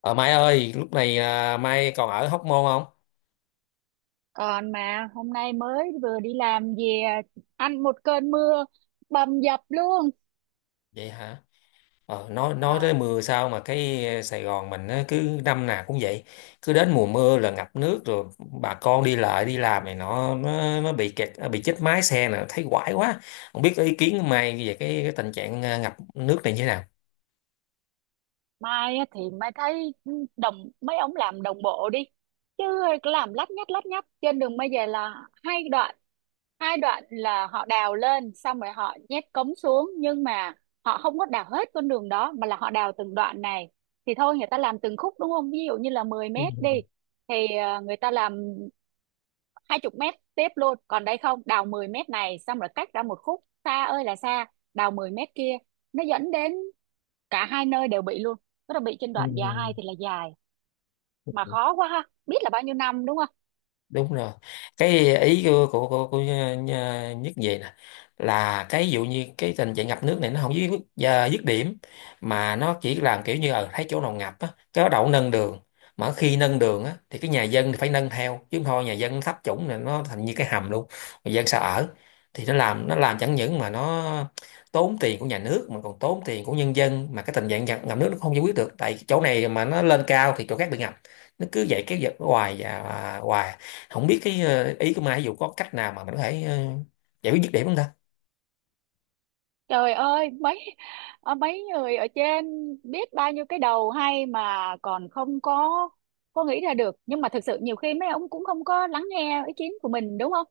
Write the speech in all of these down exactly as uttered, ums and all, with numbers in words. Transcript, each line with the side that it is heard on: left: Ờ Mai ơi, lúc này à, Mai còn ở Hóc Môn không?
right: Còn mà hôm nay mới vừa đi làm về ăn một cơn mưa bầm dập luôn.
left: Vậy hả? Ờ, nói nói
right: Ờ,
left: tới mưa sao mà cái Sài Gòn mình á, cứ năm nào cũng vậy, cứ đến mùa mưa là ngập nước rồi, bà con đi lại đi làm này nó nó, nó bị kẹt à, bị chết mái xe nè, thấy quái quá. Không biết ý kiến của Mai về cái, cái tình trạng à, ngập nước này như thế nào?
right: mai á thì mai thấy đồng mấy ông làm đồng bộ đi. Chứ làm lắt nhắt lắt nhắt trên đường bây giờ là hai đoạn. Hai đoạn là họ đào lên xong rồi họ nhét cống xuống, nhưng mà họ không có đào hết con đường đó mà là họ đào từng đoạn này. Thì thôi người ta làm từng khúc, đúng không? Ví dụ như là mười
left: Ừ.
right: mét đi, thì ờ, người ta làm hai chục mét tiếp luôn, còn đây không, đào mười mét này xong rồi cách ra một khúc xa ơi là xa, đào mười mét kia. Nó dẫn đến cả hai nơi đều bị luôn, tức là bị trên đoạn dài thì là dài, mà
left: Ừ.
right: khó quá ha, biết là bao nhiêu năm đúng không.
left: Đúng rồi, cái ý của của, của, của Nh- nhất về nè là cái dụ như cái tình trạng ngập nước này nó không dứt à, dứt điểm, mà nó chỉ làm kiểu như ở thấy chỗ nào ngập á cái đậu nâng đường, mà khi nâng đường á thì cái nhà dân thì phải nâng theo, chứ không thôi nhà dân thấp chủng này nó thành như cái hầm luôn, người dân sao ở. Thì nó làm nó làm chẳng những mà nó tốn tiền của nhà nước mà còn tốn tiền của nhân dân, mà cái tình trạng ngập, ngập nước nó không giải quyết được tại chỗ này mà nó lên cao thì chỗ khác bị ngập. Nó cứ vậy kéo dài hoài và hoài. Không biết cái ờ, ý của Mai ví dụ có cách nào mà mình có thể ờ, giải quyết dứt điểm không ta.
right: Trời ơi mấy ờ, mấy người ở trên biết bao nhiêu cái đầu hay mà còn không có, có nghĩ ra được. Nhưng mà thực sự nhiều khi mấy ông cũng không có lắng nghe ý kiến của mình, đúng không.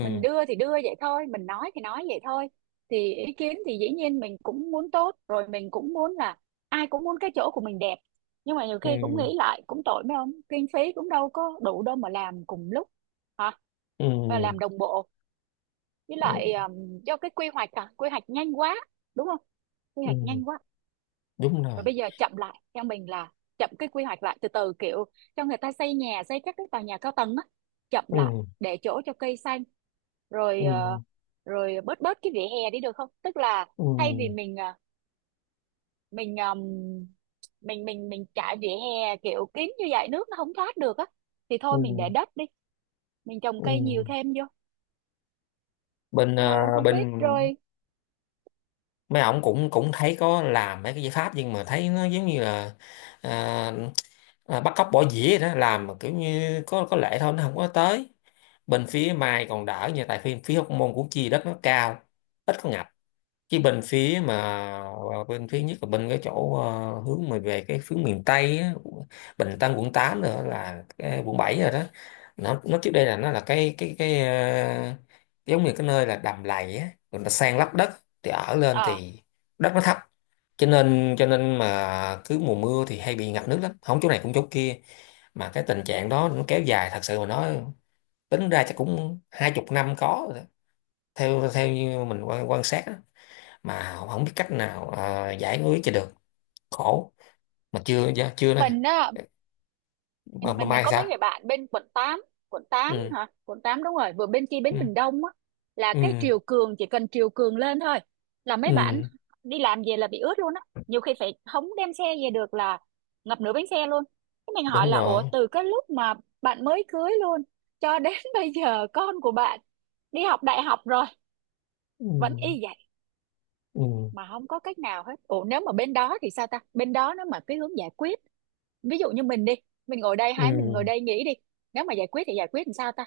right: Mình đưa thì đưa vậy thôi, mình nói thì nói vậy thôi. Thì ý kiến thì dĩ nhiên mình cũng muốn tốt rồi, mình cũng muốn là ai cũng muốn cái chỗ của mình đẹp, nhưng mà nhiều khi cũng
left: Ừ.
right: nghĩ lại cũng tội mấy ông, kinh phí cũng đâu có đủ đâu mà làm cùng lúc hả,
left: Ừ.
right: và làm đồng bộ. Với lại
left: Ừ.
right: um, do cái quy hoạch, à, quy hoạch nhanh quá, đúng không, quy hoạch
left: Ừ,
right: nhanh quá.
left: đúng rồi.
right: Rồi bây giờ chậm lại, theo mình là chậm cái quy hoạch lại từ từ, kiểu cho người ta xây nhà, xây các cái tòa nhà cao tầng á, chậm lại,
left: Ừ.
right: để chỗ cho cây xanh. Rồi
left: Ừ.
right: ờ, rồi bớt bớt cái vỉa hè đi được không, tức là
left: Ừ.
right: thay vì mình ờ, mình ờm, mình mình mình trải vỉa hè kiểu kín như vậy nước nó không thoát được á, thì
left: Ừ.
right: thôi mình để đất đi, mình trồng cây nhiều
left: Ừ.
right: thêm vô.
left: Bên ờ,
right: Mà không biết
left: bên
right: rồi.
left: mấy ổng cũng cũng thấy có làm mấy cái giải pháp nhưng mà thấy nó giống như là à, à, bắt cóc bỏ dĩa vậy đó, làm mà kiểu như có có lệ thôi, nó không có tới. Bên phía Mai còn đỡ nha, tại phía phía Hóc Môn của chi đất nó cao, ít có ngập. Cái bên phía mà à, bên phía nhất là bên cái chỗ à, hướng mà về cái hướng miền Tây á, Bình Tân, quận tám, nữa là cái quận bảy rồi đó. Nó nó trước đây là nó là cái cái cái à, giống như cái nơi là đầm lầy á, người ta san lấp đất thì ở lên
right: Ờ,
left: thì đất nó thấp, cho nên cho nên mà cứ mùa mưa thì hay bị ngập nước lắm, không chỗ này cũng chỗ kia. Mà cái tình trạng đó nó kéo dài, thật sự mà nói tính ra chắc cũng hai chục năm có rồi đó. Theo theo như mình quan, quan sát á, mà không không biết cách nào ờ, giải quyết cho được, khổ. Mà chưa dạ, chưa đó nha.
right: mình á,
left: mà,
right: mình
left: mà
right: mình mình
left: Mai
right: có mấy
left: sao.
right: người bạn bên quận tám. Quận tám
left: Ừ.
right: hả, quận tám, đúng rồi, vừa bên kia bến
left: Ừ.
right: Bình Đông á, là cái
left: Ừ.
right: triều cường, chỉ cần triều cường lên thôi là mấy bạn
left: Ừ.
right: đi làm về là bị ướt luôn á, nhiều khi phải không đem xe về được, là ngập nửa bánh xe luôn. Cái mình hỏi
left: Đúng
right: là, ủa
left: rồi.
right: từ cái lúc mà bạn mới cưới luôn cho đến bây giờ con của bạn đi học đại học rồi
left: Ừ.
right: vẫn y vậy,
left: Ừ.
right: mà không có cách nào hết. Ủa nếu mà bên đó thì sao ta, bên đó nó mà cái hướng giải quyết, ví dụ như mình đi, mình ngồi đây,
left: Ừ.
right: hai mình ngồi đây nghĩ đi, nếu mà giải quyết thì giải quyết làm sao ta.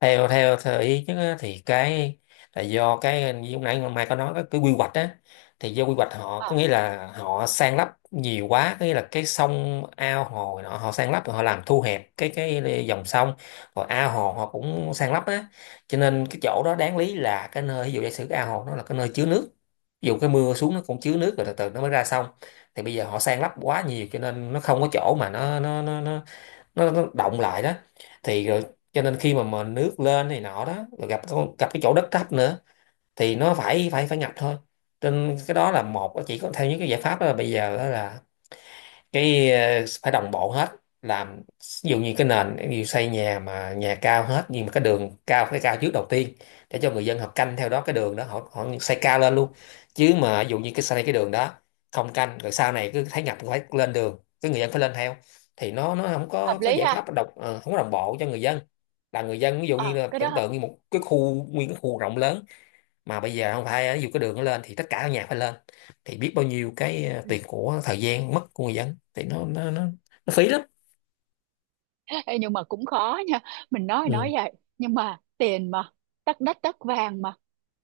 left: theo theo theo ý chứ á, thì cái là do cái như lúc nãy Mai có nói cái, cái quy hoạch á, thì do quy hoạch họ
right: Ờ,
left: có nghĩa là họ san lấp nhiều quá, có nghĩa là cái sông ao hồ này nọ họ san lấp, rồi họ làm thu hẹp cái cái dòng sông, rồi ao hồ họ cũng san lấp á. Cho nên cái chỗ đó đáng lý là cái nơi, ví dụ giả sử cái ao hồ nó là cái nơi chứa nước, ví dụ cái mưa xuống nó cũng chứa nước rồi từ từ nó mới ra sông. Thì bây giờ họ san lấp quá nhiều cho nên nó không có chỗ mà nó nó nó nó nó, nó động lại đó. Thì rồi cho nên khi mà mà nước lên này nọ đó rồi gặp con- gặp cái chỗ đất thấp nữa thì nó phải phải phải ngập thôi. Trên cái đó là một, chỉ có theo những cái giải pháp đó là bây giờ đó là cái ờ, phải đồng bộ hết. Làm ví dụ như cái nền, ví dụ xây nhà mà nhà cao hết nhưng mà cái đường cao phải cao trước đầu tiên, để cho người dân họ canh theo đó, cái đường đó họ họ xây cao lên luôn. Chứ mà ví dụ như cái xây cái đường đó không canh, rồi sau này cứ thấy ngập phải lên đường cái người dân phải lên theo, thì nó nó không
right: hợp
left: có có
right: lý
left: giải
right: ha.
left: pháp đồng ờ, không có đồng bộ cho người dân. Là người dân ví dụ như
right: Ờ,
left: là
right: cái
left: tưởng
right: đó.
left: tượng như một cái khu, nguyên cái khu rộng lớn mà bây giờ không phải, ví dụ cái đường nó lên thì tất cả các nhà phải lên, thì biết bao nhiêu cái ờ,
right: Ừ.
left: tiền của, thời gian mất của người dân, thì nó nó nó, nó phí lắm.
right: Ê, nhưng mà cũng khó nha, mình nói thì nói
left: Ừ.
right: vậy nhưng mà tiền mà, tất đất tất vàng mà.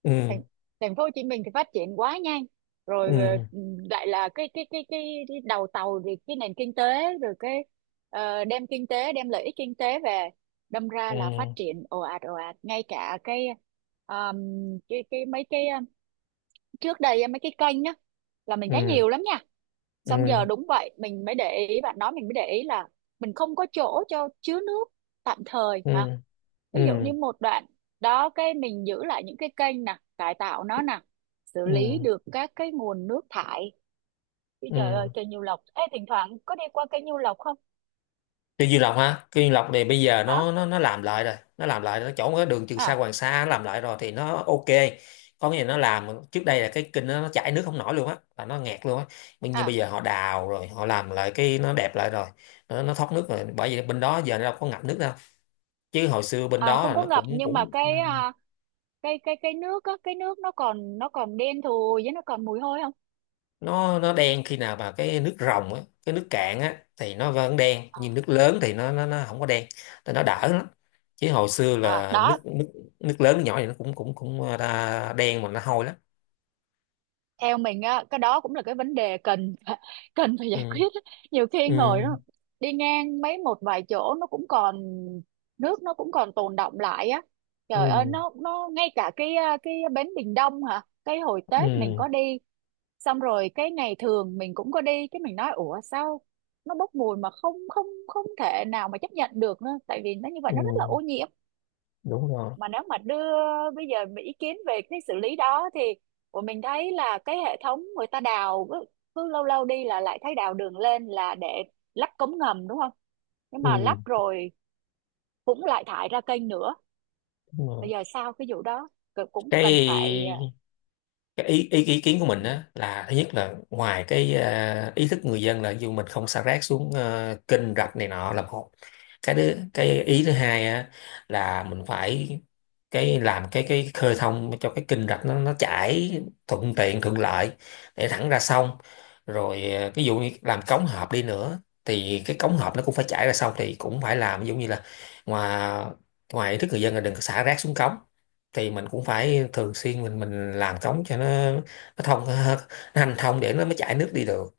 left: Ừ.
right: thành, Thành phố Hồ Chí Minh thì phát triển quá nhanh. Rồi ờ,
left: Ừ.
right: lại là cái cái cái cái, cái đầu tàu thì cái nền kinh tế, rồi cái ờ, đem kinh tế, đem lợi ích kinh tế về, đâm ra
left: Ừ.
right: là phát triển ồ ạt ồ ạt, ngay cả cái um, cái cái mấy cái ờ, trước đây á, mấy cái kênh á là mình thấy
left: Ừ.
right: nhiều lắm nha, xong
left: Ừ.
right: giờ đúng vậy, mình mới để ý bạn nói, mình mới để ý là mình không có chỗ cho chứa nước tạm thời
left: Ừ.
right: hả. Ví dụ
left: Ừ.
right: như một đoạn đó, cái mình giữ lại những cái kênh nè, cải tạo nó nè, xử lý
left: Ừ.
right: được các cái nguồn nước thải. Chứ trời ơi,
left: Ừ.
right: kênh Nhiêu Lộc, ê thỉnh thoảng có đi qua kênh Nhiêu Lộc không?
left: Cây Dương Lộc ha, cây Dương Lộc này bây giờ
right: Hả.
left: nó nó nó làm lại rồi, nó làm lại nó chỗ cái đường Trường Sa
right: À.
left: Hoàng Sa, nó làm lại rồi thì nó ok. Có nghĩa là nó làm trước đây là cái kênh nó, nó chảy nước không nổi luôn á, là nó nghẹt luôn á. Nhưng nhưng bây
right: À,
left: giờ họ đào rồi họ làm lại, cái nó đẹp lại rồi. Nó, nó thoát nước rồi, bởi vì bên đó giờ nó đâu có ngập nước đâu. Chứ hồi xưa bên
right: à
left: đó
right: không
left: là
right: có
left: nó
right: ngập
left: cũng
right: nhưng mà
left: cũng ừ,
right: cái à, cái cái cái nước á, cái nước nó còn, nó còn đen thùi, với nó còn mùi hôi không.
left: nó nó đen khi nào mà cái nước ròng á, cái nước cạn á thì nó vẫn đen, nhưng nước lớn thì nó nó, nó không có đen. Thì nó đỡ lắm. Chứ hồi xưa
right: À
left: là
right: đó,
left: nước nước, nước lớn nước nhỏ thì nó cũng cũng cũng đa, đen mà nó hôi lắm.
right: theo mình á cái đó cũng là cái vấn đề cần cần phải giải
left: Ừ.
right: quyết á. Nhiều khi ngồi
left: Ừ.
right: nó đi ngang mấy một vài chỗ nó cũng còn nước, nó cũng còn tồn đọng lại á. Trời ơi,
left: Ừ.
right: nó nó ngay cả cái à, cái bến Bình Đông hả, cái hồi Tết mình
left: Ừ.
right: có đi, xong rồi cái ngày thường mình cũng có đi, cái mình nói ủa sao nó bốc mùi, mà không không không thể nào mà chấp nhận được nữa, tại vì nó như vậy
left: Ừ.
right: nó rất là ô nhiễm.
left: Đúng rồi.
right: Mà nếu mà đưa bây giờ mà ý kiến về cái xử lý đó, thì của mình thấy là cái hệ thống người ta đào cứ, cứ lâu lâu đi là lại thấy đào đường lên là để lắp cống ngầm đúng không, nhưng
left: Ừ.
right: mà lắp rồi cũng lại thải ra kênh nữa.
left: Đúng
right: Bây
left: rồi.
right: giờ sau cái vụ đó cũng cần phải,
left: cái cái ý, ý ý kiến của
right: à,
left: mình á, là thứ nhất là ngoài cái à, ý thức người dân là dù mình không xả rác xuống à, kênh rạch này nọ là một. Cái đứa, cái ý thứ hai á là mình phải cái làm cái cái khơi thông cho cái kênh rạch nó nó chảy thuận tiện thuận lợi để thẳng ra sông. Rồi à, ví dụ như làm cống hộp đi nữa thì cái cống hộp nó cũng phải chảy ra sông, thì cũng phải làm ví dụ như là ngoài ngoài ý thức người dân là đừng có xả rác xuống cống, thì mình cũng phải thường xuyên mình mình làm cống cho nó nó thông nó hành thông để nó mới chảy nước đi được.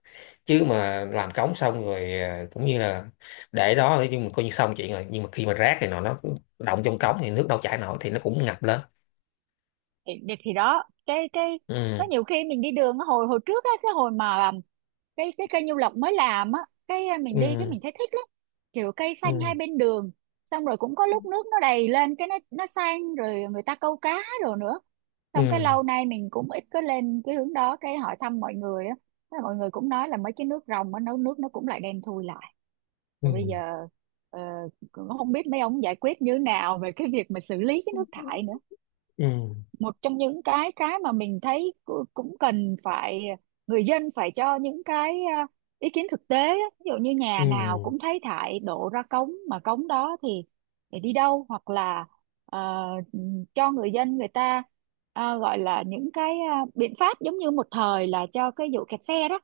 left: Chứ mà làm cống xong rồi à, cũng như là để đó chứ mình coi như xong chuyện rồi, nhưng mà khi mà rác này nọ nó cũng động trong cống thì nước đâu chảy nổi, thì nó cũng ngập lên.
right: thì, thì thì đó cái cái có
left: Ừ.
right: nhiều khi mình đi đường á, hồi hồi trước á, cái hồi mà um, cái cái cây Nhiêu Lộc mới làm á, cái uh, mình đi cái
left: Ừ.
right: mình thấy thích lắm, kiểu cây xanh hai
left: Ừ.
right: bên đường. Xong rồi cũng có lúc nước nó đầy lên, cái nó nó xanh, rồi người ta câu cá rồi nữa. Xong cái
left: Ừ.
right: lâu nay mình cũng ít có lên cái hướng đó, cái hỏi thăm mọi người á. Thế là mọi người cũng nói là mấy cái nước rồng á, nấu nước nó cũng lại đen thui lại. Rồi bây giờ
left: Ừ.
right: ờ, cũng không biết mấy ông giải quyết như thế nào về cái việc mà xử lý cái nước thải nữa.
left: Ừ.
right: Một trong những cái cái mà mình thấy cu- cũng cần phải, người dân phải cho những cái à, ý kiến thực tế á. Ví dụ như nhà
left: Ừ.
right: nào cũng thấy thải đổ ra cống, mà cống đó thì để đi đâu, hoặc là ờ, cho người dân người ta, à, gọi là những cái à, biện pháp giống như một thời là cho cái vụ kẹt xe đó,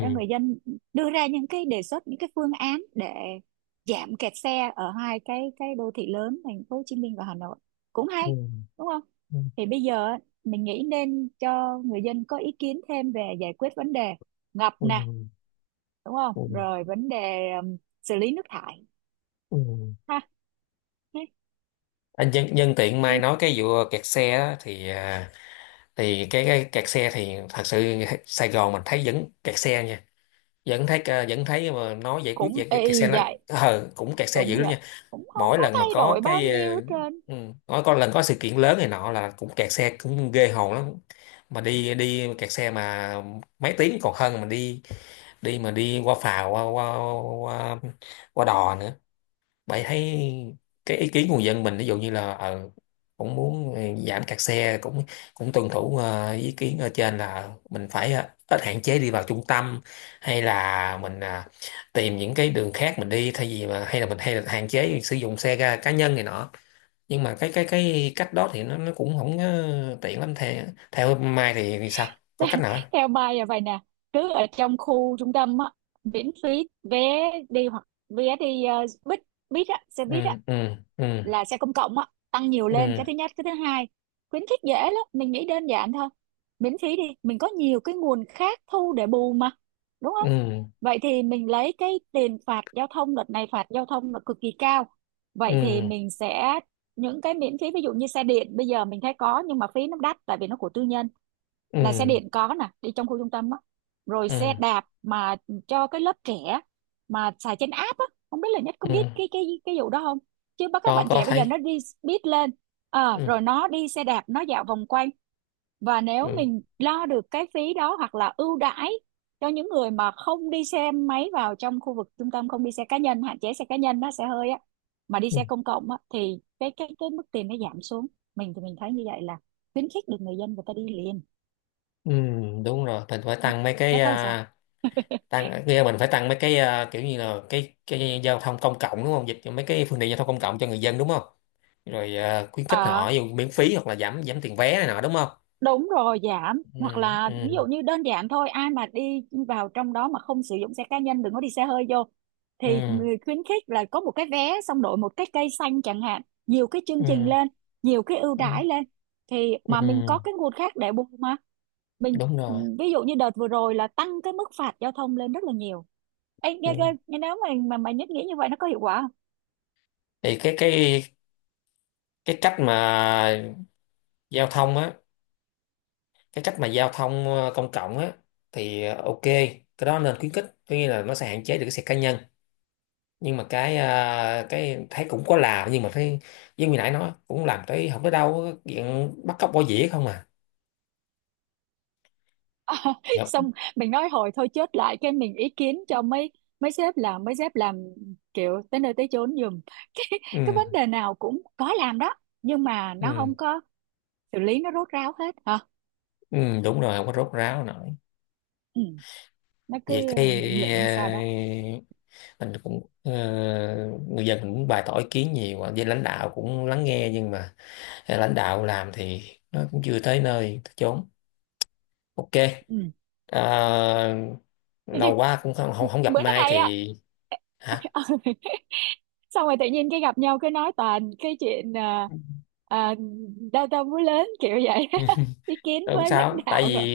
right: cho người dân đưa ra những cái đề xuất, những cái phương án để giảm kẹt xe ở hai cái cái đô thị lớn, thành phố Hồ Chí Minh và Hà Nội, cũng
left: Ừ.
right: hay đúng không.
left: Ừ.
right: Thì bây giờ á, mình nghĩ nên cho người dân có ý kiến thêm về giải quyết vấn đề ngập
left: Ừ.
right: nè, đúng không,
left: Ừ.
right: rồi vấn đề um, xử lý nước thải,
left: Ừ.
right: ha. Thế
left: Anh nhân, nhân tiện Mai
right: chứ,
left: nói cái vụ kẹt xe á, thì à, thì cái, cái kẹt xe thì thật sự Sài Gòn mình thấy vẫn kẹt xe nha. Vẫn thấy ờ, vẫn thấy mà nó giải quyết
right: cũng
left: về cái kẹt xe
right: y
left: nó
right: vậy.
left: ờ cũng kẹt xe
right: Đúng
left: dữ lắm
right: vậy,
left: nha.
right: cũng không
left: Mỗi
right: có
left: lần mà
right: thay
left: có
right: đổi bao
left: cái
right: nhiêu
left: ờ,
right: hết trơn.
left: ừ, mỗi có lần có sự kiện lớn này nọ là cũng kẹt xe cũng ghê hồn lắm. Mà đi đi kẹt xe mà mấy tiếng còn hơn, mà đi đi mà đi qua phà qua qua qua, qua đò nữa, bạn thấy. Cái ý kiến của người dân mình ví dụ như là ờ, cũng muốn ờ, giảm kẹt xe, cũng cũng tuân thủ ờ, ý kiến ở trên là mình phải ờ, ít hạn chế đi vào trung tâm, hay là mình à, tìm những cái đường khác mình đi, thay vì mà hay là mình hay là hạn chế sử dụng xe ga cá nhân này nọ. Nhưng mà cái cái cái cách đó thì nó nó cũng không ờ, tiện lắm. Theo theo Mai thì, thì sao có cách nào không?
right: Theo Mai là vậy nè, cứ ở trong khu trung tâm á miễn phí vé đi, hoặc vé đi uh, buýt, buýt á, xe buýt á,
left: Ừ. Ừ. Ừ.
right: là xe công cộng á, tăng nhiều lên, cái
left: Ừ.
right: thứ nhất. Cái thứ hai, khuyến khích dễ lắm, mình nghĩ đơn giản thôi, miễn phí đi, mình có nhiều cái nguồn khác thu để bù mà, đúng không.
left: Ừ.
right: Vậy thì mình lấy cái tiền phạt giao thông, đợt này phạt giao thông là cực kỳ cao, vậy thì
left: Ừ.
right: mình sẽ những cái miễn phí, ví dụ như xe điện bây giờ mình thấy có nhưng mà phí nó đắt tại vì nó của tư nhân, là xe
left: Ừ.
right: điện có nè, đi trong khu trung tâm á, rồi
left: Ừ.
right: xe
left: Ừ.
right: đạp mà cho cái lớp trẻ mà xài trên app á, không biết là Nhất có biết
left: Ừ.
right: cái cái cái vụ đó không. Chứ bắt các
left: có
right: bạn
left: có
right: trẻ bây giờ nó
left: thấy.
right: đi biết lên. Ờ,
left: Ừ.
right: rồi nó đi xe đạp nó dạo vòng quanh, và nếu
left: Ừ.
right: mình lo được cái phí đó hoặc là ưu đãi cho những người mà không đi xe máy vào trong khu vực trung tâm, không đi xe cá nhân, hạn chế xe cá nhân nó xe hơi á, mà đi
left: Ừ.
right: xe công cộng á thì cái cái cái mức tiền nó giảm xuống. Mình thì mình thấy như vậy là khuyến khích được người dân người ta đi liền,
left: Ừ, đúng rồi, mình phải tăng mấy
right: giá
left: cái
right: thấy sao.
left: à, tăng kia, mình phải tăng mấy cái à, kiểu như là cái cái giao thông công cộng đúng không, dịch cho mấy cái phương tiện giao thông công cộng cho người dân đúng không. Rồi à, khuyến khích
right: Ờ
left: họ dù miễn phí hoặc là giảm giảm tiền vé này nọ đúng không.
right: đúng rồi, giảm
left: Ừ.
right: hoặc là ví
left: Ừ.
right: dụ như đơn giản thôi, ai mà đi vào trong đó mà không sử dụng xe cá nhân, đừng có đi xe hơi vô, thì
left: Ừ.
right: người khuyến khích là có một cái vé xong đổi một cái cây xanh chẳng hạn, nhiều cái chương trình
left: Ừ.
right: lên, nhiều cái ưu đãi
left: Ừ.
right: lên, thì
left: Ừ,
right: mà mình có cái nguồn khác để bù mà. Mình
left: đúng rồi.
right: ví dụ như đợt vừa rồi là tăng cái mức phạt giao thông lên rất là nhiều. Ê,
left: Ừ.
right: nghe, nghe, nghe nếu mà mà mà nhất nghĩ như vậy nó có hiệu quả.
left: Thì cái cái cái cách mà giao thông á, cái cách mà giao thông ờ, công cộng á, thì ờ, ok, cái đó nên khuyến khích, có nghĩa là nó sẽ hạn chế được cái xe cá nhân. Nhưng mà cái à, cái thấy cũng có làm nhưng mà thấy giống như nãy nói, cũng làm tới không tới đâu á, chuyện bắt cóc bỏ dĩa không à. Thiệt.
right: Xong mình nói hồi thôi, chốt lại cái mình ý kiến cho mấy mấy sếp làm, mấy sếp làm kiểu tới nơi tới chốn giùm cái cái
left: ừ,
right: vấn đề nào cũng có làm đó, nhưng mà nó không
left: ừ,
right: có xử lý nó rốt ráo hết hả.
left: ừ, đúng rồi, không có rốt ráo nổi.
right: Ừ. Nó cứ
left: Vậy cái
right: lững lững sao đó.
left: ờ, mình cũng ờ, người dân mình cũng bày tỏ ý kiến nhiều à, với lãnh đạo cũng lắng nghe, nhưng mà à, lãnh đạo làm thì nó cũng chưa tới nơi tới chốn. Ok.
right: Ừ.
left: Ờ,
right: Thế
left: lâu
right: thì
left: quá cũng không không, không gặp
right: bữa
left: Mai
right: nay á.
left: thì. Hả.
right: Xong rồi tự nhiên cái gặp nhau cái nói toàn cái chuyện à, à, đau tâm vú lớn kiểu vậy.
left: Ừ.
right: Ý kiến
left: Ờ, không
right: với lãnh
left: sao, tại vì
right: đạo rồi.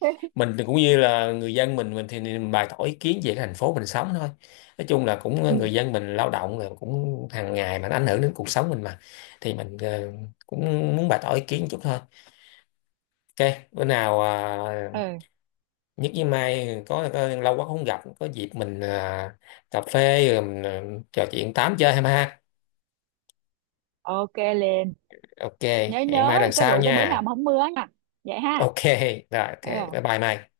left: mình thì cũng như là người dân, mình mình thì mình bày tỏ ý kiến về cái thành phố mình sống thôi. Nói chung là cũng ờ,
right: Ừ.
left: người dân mình lao động rồi cũng hàng ngày mà nó ảnh hưởng đến cuộc sống mình mà, thì mình ờ, cũng muốn bày tỏ ý kiến chút thôi. Ok, bữa nào à,
right: Ừ.
left: nhất với Mai có, có lâu quá không gặp, có dịp mình à, cà phê rồi mình, ờ, trò chuyện tám chơi em ha.
right: Ok liền,
left: Ok.
right: nhớ
left: Hẹn
right: nhớ
left: Mai lần
right: cái
left: sau
right: rượu cái bữa nào
left: nha.
right: mà không mưa nha. Vậy ha.
left: Ok rồi, ok.
right: Ừ.
left: Bye bye Mai.